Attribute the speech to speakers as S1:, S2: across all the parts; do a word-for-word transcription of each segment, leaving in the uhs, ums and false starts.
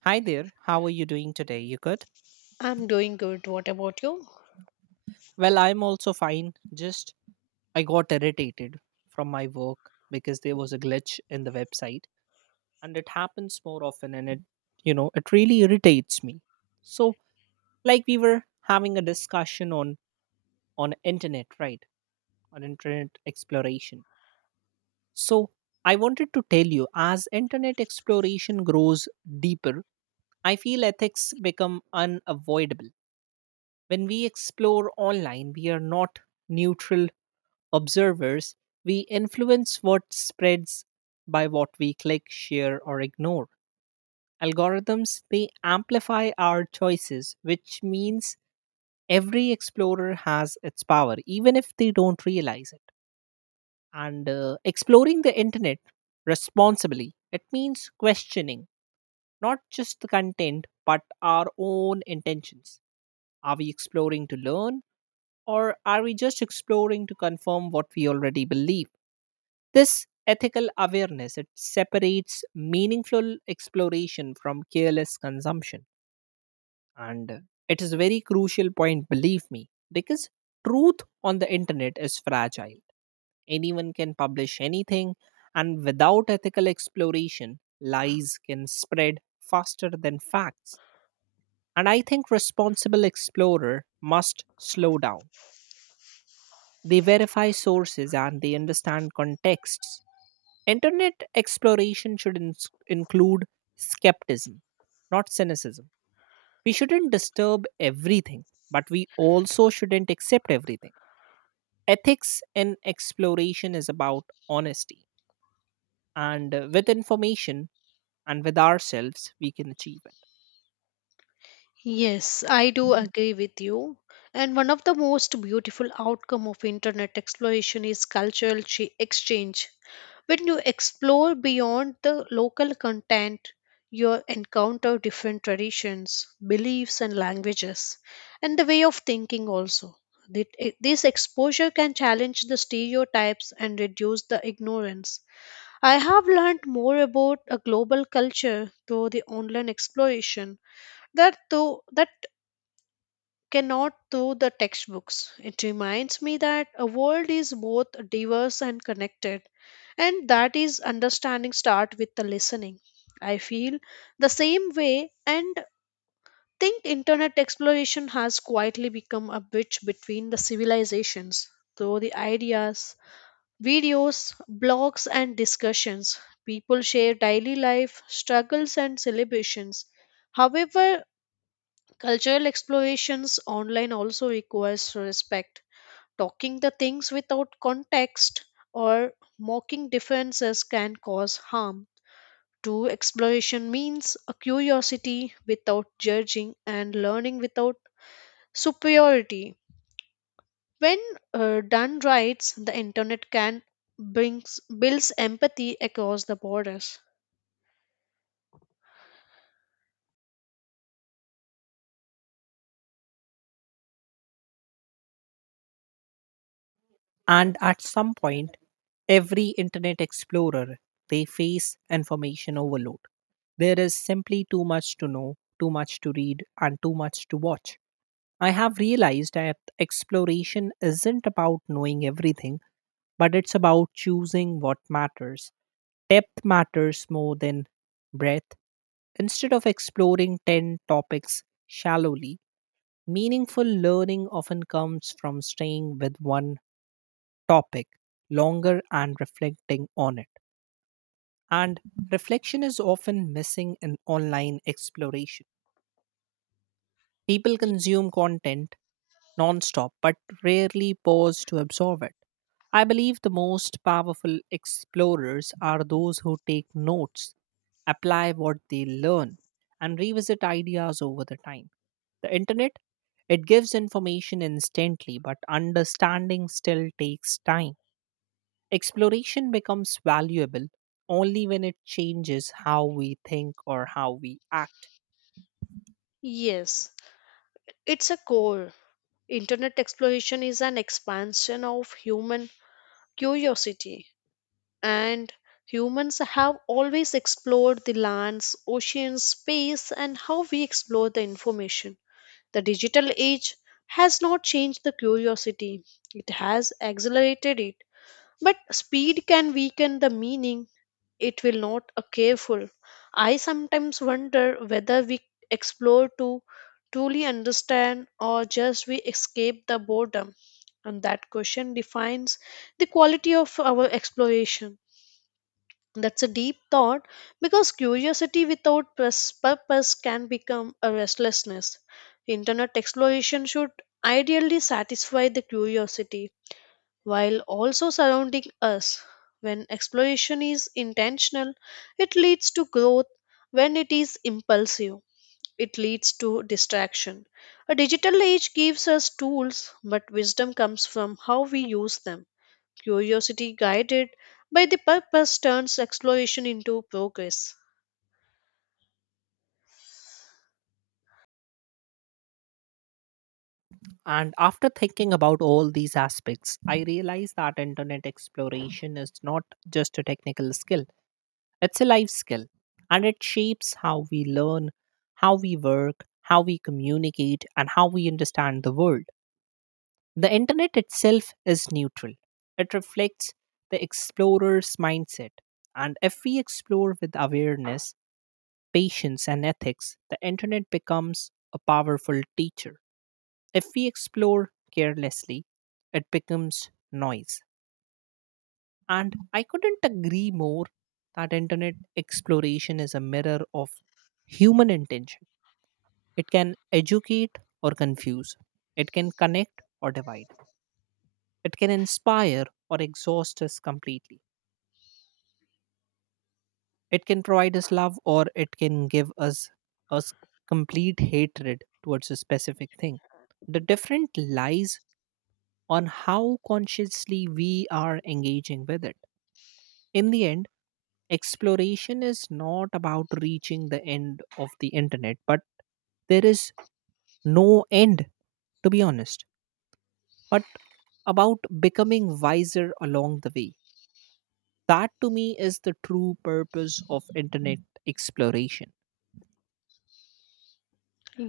S1: Hi there, how are you doing today? You good?
S2: I'm doing good. What about you?
S1: Well, I'm also fine. Just I got irritated from my work because there was a glitch in the website, and it happens more often, and it, you know, it really irritates me. So, like we were having a discussion on on internet, right? On internet exploration. So, I wanted to tell you, as internet exploration grows deeper, I feel ethics become unavoidable. When we explore online, we are not neutral observers. We influence what spreads by what we click, share, or ignore. Algorithms, they amplify our choices, which means every explorer has its power, even if they don't realize it. And uh, Exploring the internet responsibly, it means questioning not just the content, but our own intentions. Are we exploring to learn? Or are we just exploring to confirm what we already believe? This ethical awareness, it separates meaningful exploration from careless consumption. And uh, It is a very crucial point, believe me, because truth on the internet is fragile. Anyone can publish anything, and without ethical exploration, lies can spread faster than facts. And I think responsible explorer must slow down. They verify sources and they understand contexts. Internet exploration should ins include skepticism, not cynicism. We shouldn't disturb everything, but we also shouldn't accept everything. Ethics in exploration is about honesty, and uh, with information and with ourselves, we can achieve it.
S2: Yes, I do agree with you. And one of the most beautiful outcome of internet exploration is cultural chi- exchange. When you explore beyond the local content, you encounter different traditions, beliefs and languages and the way of thinking also. That- eh, This exposure can challenge the stereotypes and reduce the ignorance. I have learned more about a global culture through the online exploration that though that cannot through the textbooks. It reminds me that a world is both diverse and connected, and that is understanding start with the listening. I feel the same way and think internet exploration has quietly become a bridge between the civilizations through the ideas, videos, blogs, and discussions. People share daily life, struggles, and celebrations. However, cultural explorations online also requires respect. Talking the things without context or mocking differences can cause harm. True exploration means a curiosity without judging and learning without superiority. When uh, done right, the internet can brings builds empathy across the borders.
S1: And at some point, every internet explorer, they face information overload. There is simply too much to know, too much to read, and too much to watch. I have realized that exploration isn't about knowing everything, but it's about choosing what matters. Depth matters more than breadth. Instead of exploring ten topics shallowly, meaningful learning often comes from staying with one topic longer and reflecting on it. And reflection is often missing in online exploration. People
S2: Ye-
S1: consume content nonstop but rarely pause to absorb it. I believe the most powerful explorers are those who take notes, apply what they learn, and revisit ideas over the time. The internet, it gives information instantly, but understanding still takes time. Exploration becomes valuable only when it changes how we think or how we act.
S2: Yes, it's a core. Internet exploration is an expansion of human curiosity, and humans have always explored the lands, oceans, space, and how we explore the information. The digital age has not changed the curiosity, it has accelerated it. But speed can weaken the meaning it will not a careful. I sometimes wonder whether we explore to truly understand or just we escape the boredom. And that question defines the quality of our exploration. That's a deep thought because curiosity without pers- purpose can become a restlessness. Internet exploration should ideally satisfy the curiosity while also surrounding us. When exploration is intentional, it leads to growth. When it is impulsive, it leads to distraction. A digital age gives us tools, but wisdom comes from how we use them. Curiosity guided by the purpose turns exploration into progress.
S1: And after thinking about all these aspects, I realize that internet exploration is not just a technical skill, it's a life skill. And it shapes how we learn, how we work, how we communicate, and how we understand the world. The internet itself is neutral, it reflects the explorer's mindset. And if we explore with awareness, patience, and ethics, the internet becomes a powerful teacher. If we explore carelessly, it becomes noise. And I couldn't agree more that internet exploration is a mirror of human intention. It can educate or confuse. It can connect or divide. It can inspire or exhaust us completely. It can provide us love, or it can give us us complete hatred towards a specific thing. The different lies on how consciously we are engaging with it. In the end, exploration is not about reaching the end of the internet, but there is no end, to be honest, but about becoming wiser along the way. That, to me, is the true purpose of internet exploration.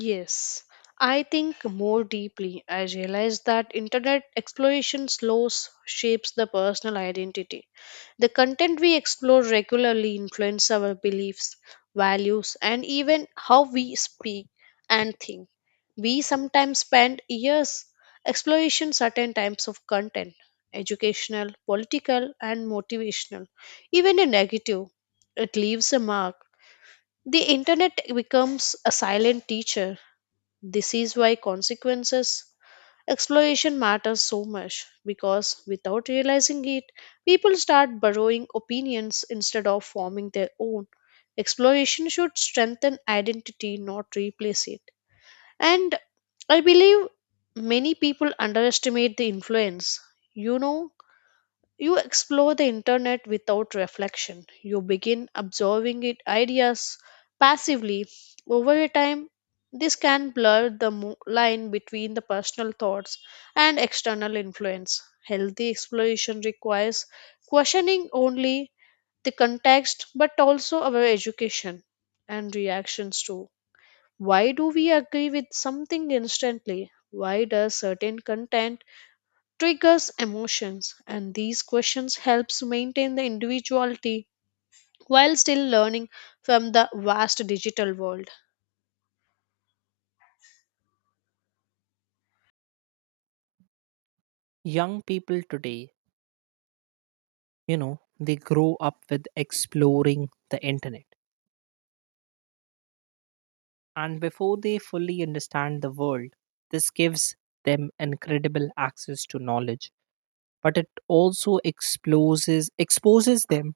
S2: Yes, I think more deeply. I realize that internet exploration slows shapes the personal identity. The content we explore regularly influences our beliefs, values, and even how we speak and think. We sometimes spend years exploring certain types of content, educational, political, and motivational, even a negative. It leaves a mark. The internet becomes a silent teacher. This is why consequences exploration matters so much because without realizing it, people start borrowing opinions instead of forming their own. Exploration should strengthen identity, not replace it. And I believe many people underestimate the influence. You know, you explore the internet without reflection. You begin absorbing it ideas passively. Over a time, this can blur the mo- line between the personal thoughts and external influence. Healthy exploration requires questioning only the context but also our education and reactions too. Why do we agree with something instantly? Why does certain content triggers emotions and these questions helps maintain the individuality while still learning from the vast digital world.
S1: Young people today, you know they grow up with exploring the internet and before they fully understand the world. This gives them incredible access to knowledge, but it also exposes exposes them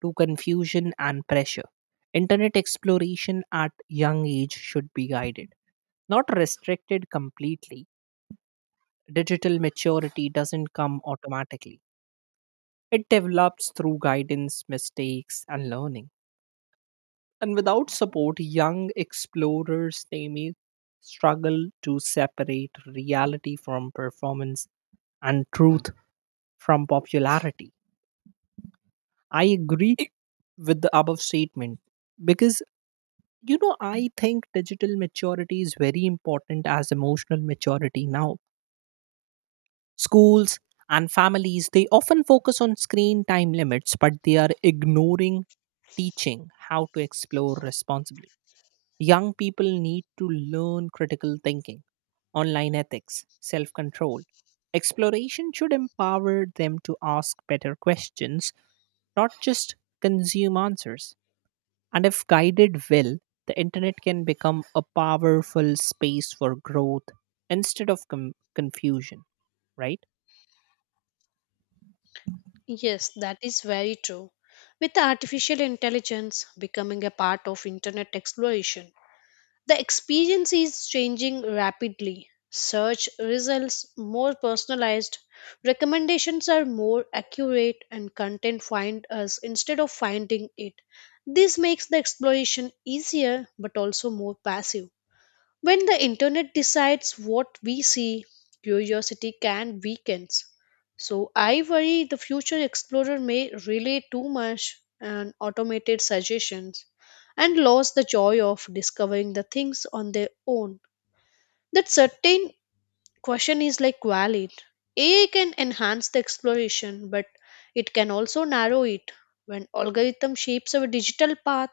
S1: to confusion and pressure. Internet exploration at young age should be guided, not restricted completely. Digital maturity doesn't come automatically, it develops through guidance, mistakes, and learning. And without support, young explorers, they may struggle to separate reality from performance, and truth from popularity. I agree with the above statement because you know I think digital maturity is very important as emotional maturity now. Schools and families, they often focus on screen time limits, but they are ignoring teaching how to explore responsibly. Young people need to learn critical thinking, online ethics, self control. Exploration should empower them to ask better questions, not just consume answers. And if guided well, the internet can become a powerful space for growth instead of com- confusion, right?
S2: Yes, that is very true. With artificial intelligence becoming a part of internet exploration, the experience is changing rapidly. Search results more personalized, recommendations are more accurate and content find us instead of finding it. This makes the exploration easier but also more passive. When the internet decides what we see, curiosity can weakens. So I worry the future explorer may rely too much on automated suggestions and lose the joy of discovering the things on their own. That certain question is like valid. A I can enhance the exploration, but it can also narrow it. When algorithm shapes our digital path,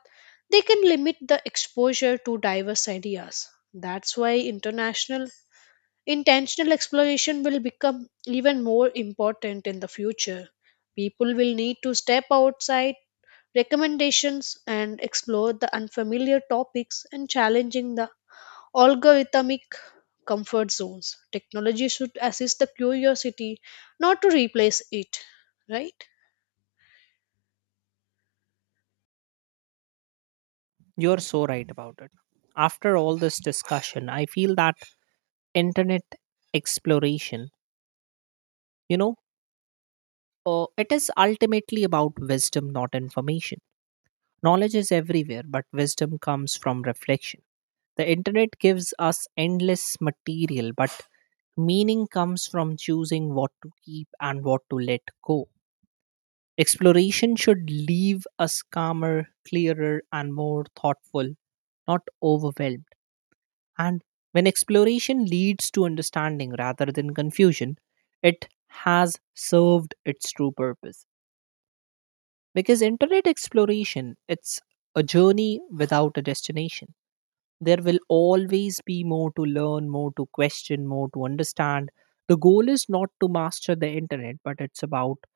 S2: they can limit the exposure to diverse ideas. That's why international intentional exploration will become even more important in the future. People will need to step outside recommendations and explore the unfamiliar topics and challenging the algorithmic comfort zones. Technology should assist the curiosity, not to replace it, right?
S1: You're so right about it. After all this discussion, I feel that internet exploration, you know, Uh, it is ultimately about wisdom, not information. Knowledge is everywhere, but wisdom comes from reflection. The internet gives us endless material, but meaning comes from choosing what to keep and what to let go. Exploration should leave us calmer, clearer, and more thoughtful, not overwhelmed. And when exploration leads to understanding rather than confusion, it has served its true purpose. Because internet exploration, it's a journey without a destination. There will always be more to learn, more to question, more to understand. The goal is not to master the internet, but it's about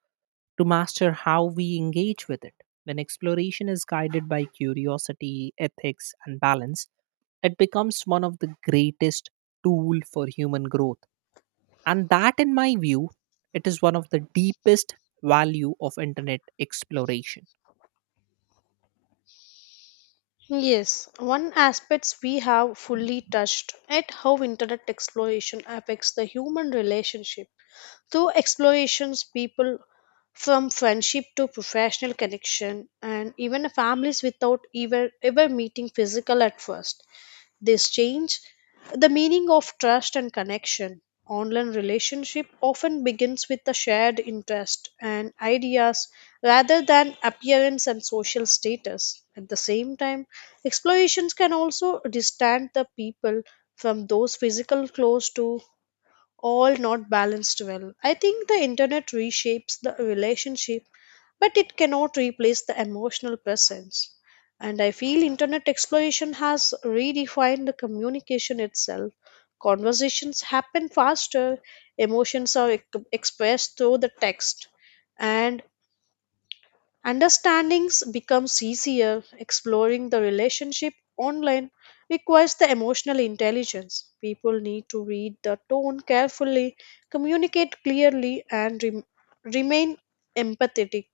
S1: to master how we engage with it. When exploration is guided by curiosity, ethics, and balance, it becomes one of the greatest tool for human growth. And that, in my view, it is one of the deepest value of internet exploration.
S2: Yes, one aspects we have fully touched at how internet exploration affects the human relationship. Through explorations, people from friendship to professional connection and even families without ever ever meeting physical at first. This change the meaning of trust and connection. Online relationship often begins with a shared interest and ideas rather than appearance and social status. At the same time, explorations can also distance the people from those physical close to all not balanced well. I think the internet reshapes the relationship, but it cannot replace the emotional presence. And I feel internet exploration has redefined the communication itself. Conversations happen faster, emotions are ex- expressed through the text, and understandings becomes easier. Exploring the relationship online requires the emotional intelligence. People need to read the tone carefully, communicate clearly, and rem- remain empathetic.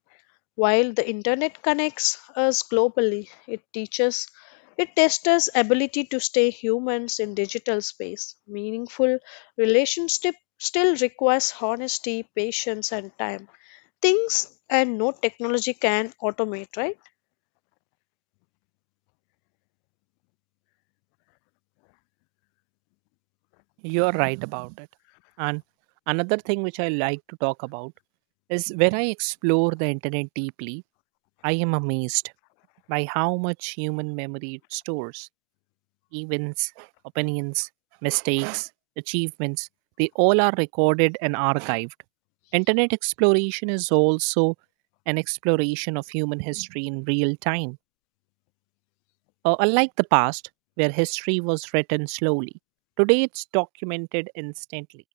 S2: While the internet connects us globally, it teaches it tests us ability to stay humans in digital space. Meaningful relationship still requires honesty, patience and time. Things and no technology can automate, right?
S1: You're right about it. And another thing which I like to talk about is, when I explore the internet deeply, I am amazed by how much human memory it stores. Events, opinions, mistakes, achievements, they all are recorded and archived. Internet exploration is also an exploration of human history in real time. Uh, unlike the past, where history was written slowly, today it's documented instantly.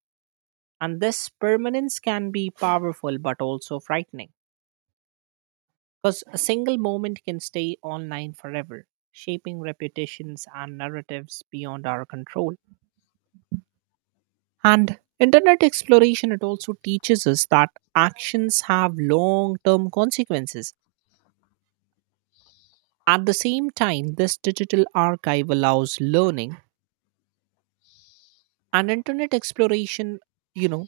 S1: And this permanence can be powerful but also frightening, because a single moment can stay online forever, shaping reputations and narratives beyond our control. And internet exploration, it also teaches us that actions have long-term consequences. At the same time, this digital archive allows learning. And internet exploration, you know,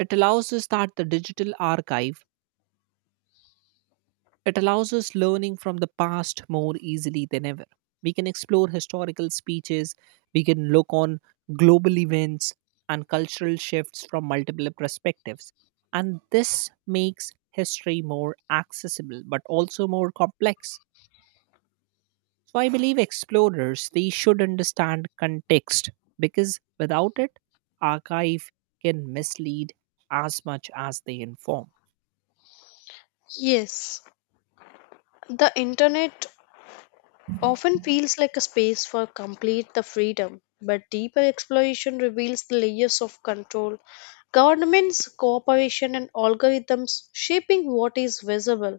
S1: it allows us that the digital archive, it allows us learning from the past more easily than ever. We can explore historical speeches, we can look on global events and cultural shifts from multiple perspectives. And this makes history more accessible but also more complex. So I believe explorers, they should understand context, because without it, archive can mislead as much as they inform.
S2: Yes. The internet often feels like a space for complete the freedom, but deeper exploration reveals the layers of control, governments, cooperation, and algorithms shaping what is visible.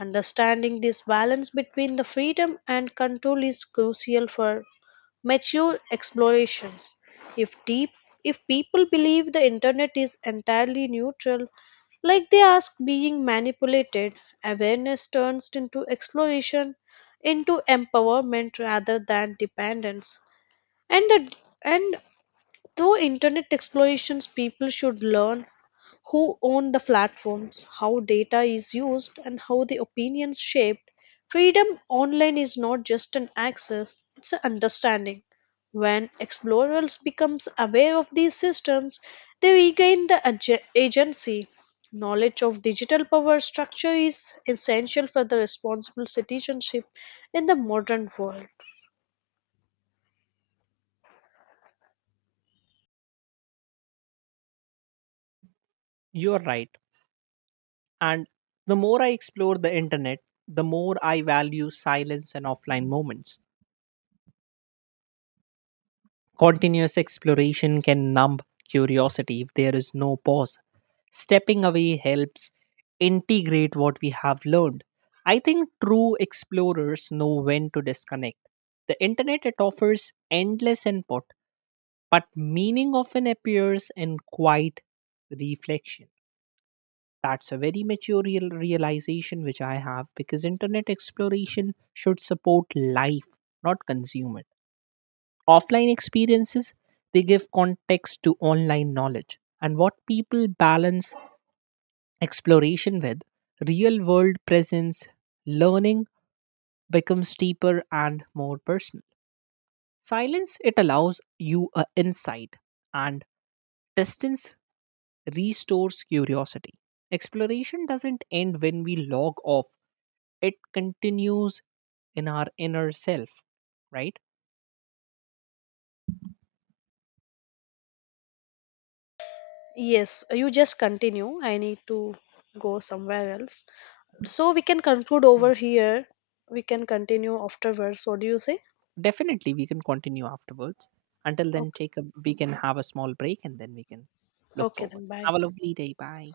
S2: Understanding this balance between the freedom and control is crucial for mature explorations. If deep if people believe the internet is entirely neutral, like they ask being manipulated, awareness turns into exploration into empowerment rather than dependence and the, and through internet explorations, people should learn who own the platforms, how data is used, and how the opinions shaped. Freedom online is not just an access, it's an understanding. When explorers becomes aware of these systems, they regain the ag- agency. Knowledge of digital power structure is essential for the responsible citizenship in the modern world.
S1: You're right. And the more I explore the internet, the more I value silence and offline moments. Continuous exploration can numb curiosity if there is no pause. Stepping away helps integrate what we have learned. I think true explorers know when to disconnect. The internet, it offers endless input, but meaning often appears in quiet reflection. That's a very mature real realization which I have, because internet exploration should support life, not consume it. Offline experiences, they give context to online knowledge. And what people balance exploration with, real world presence, learning becomes deeper and more personal. Silence, it allows you a insight, and distance restores curiosity. Exploration doesn't end when we log off, it continues in our inner self, right?
S2: Yes, you just continue. I need to go somewhere else. So we can conclude
S1: Mm.
S2: over here. We can continue afterwards. What do you say?
S1: Definitely, we can continue afterwards. Until then,
S2: Okay,
S1: take a we can have a small break, and then we can look
S2: okay
S1: forward.
S2: then.
S1: Have a
S2: Bye.
S1: lovely day. Bye.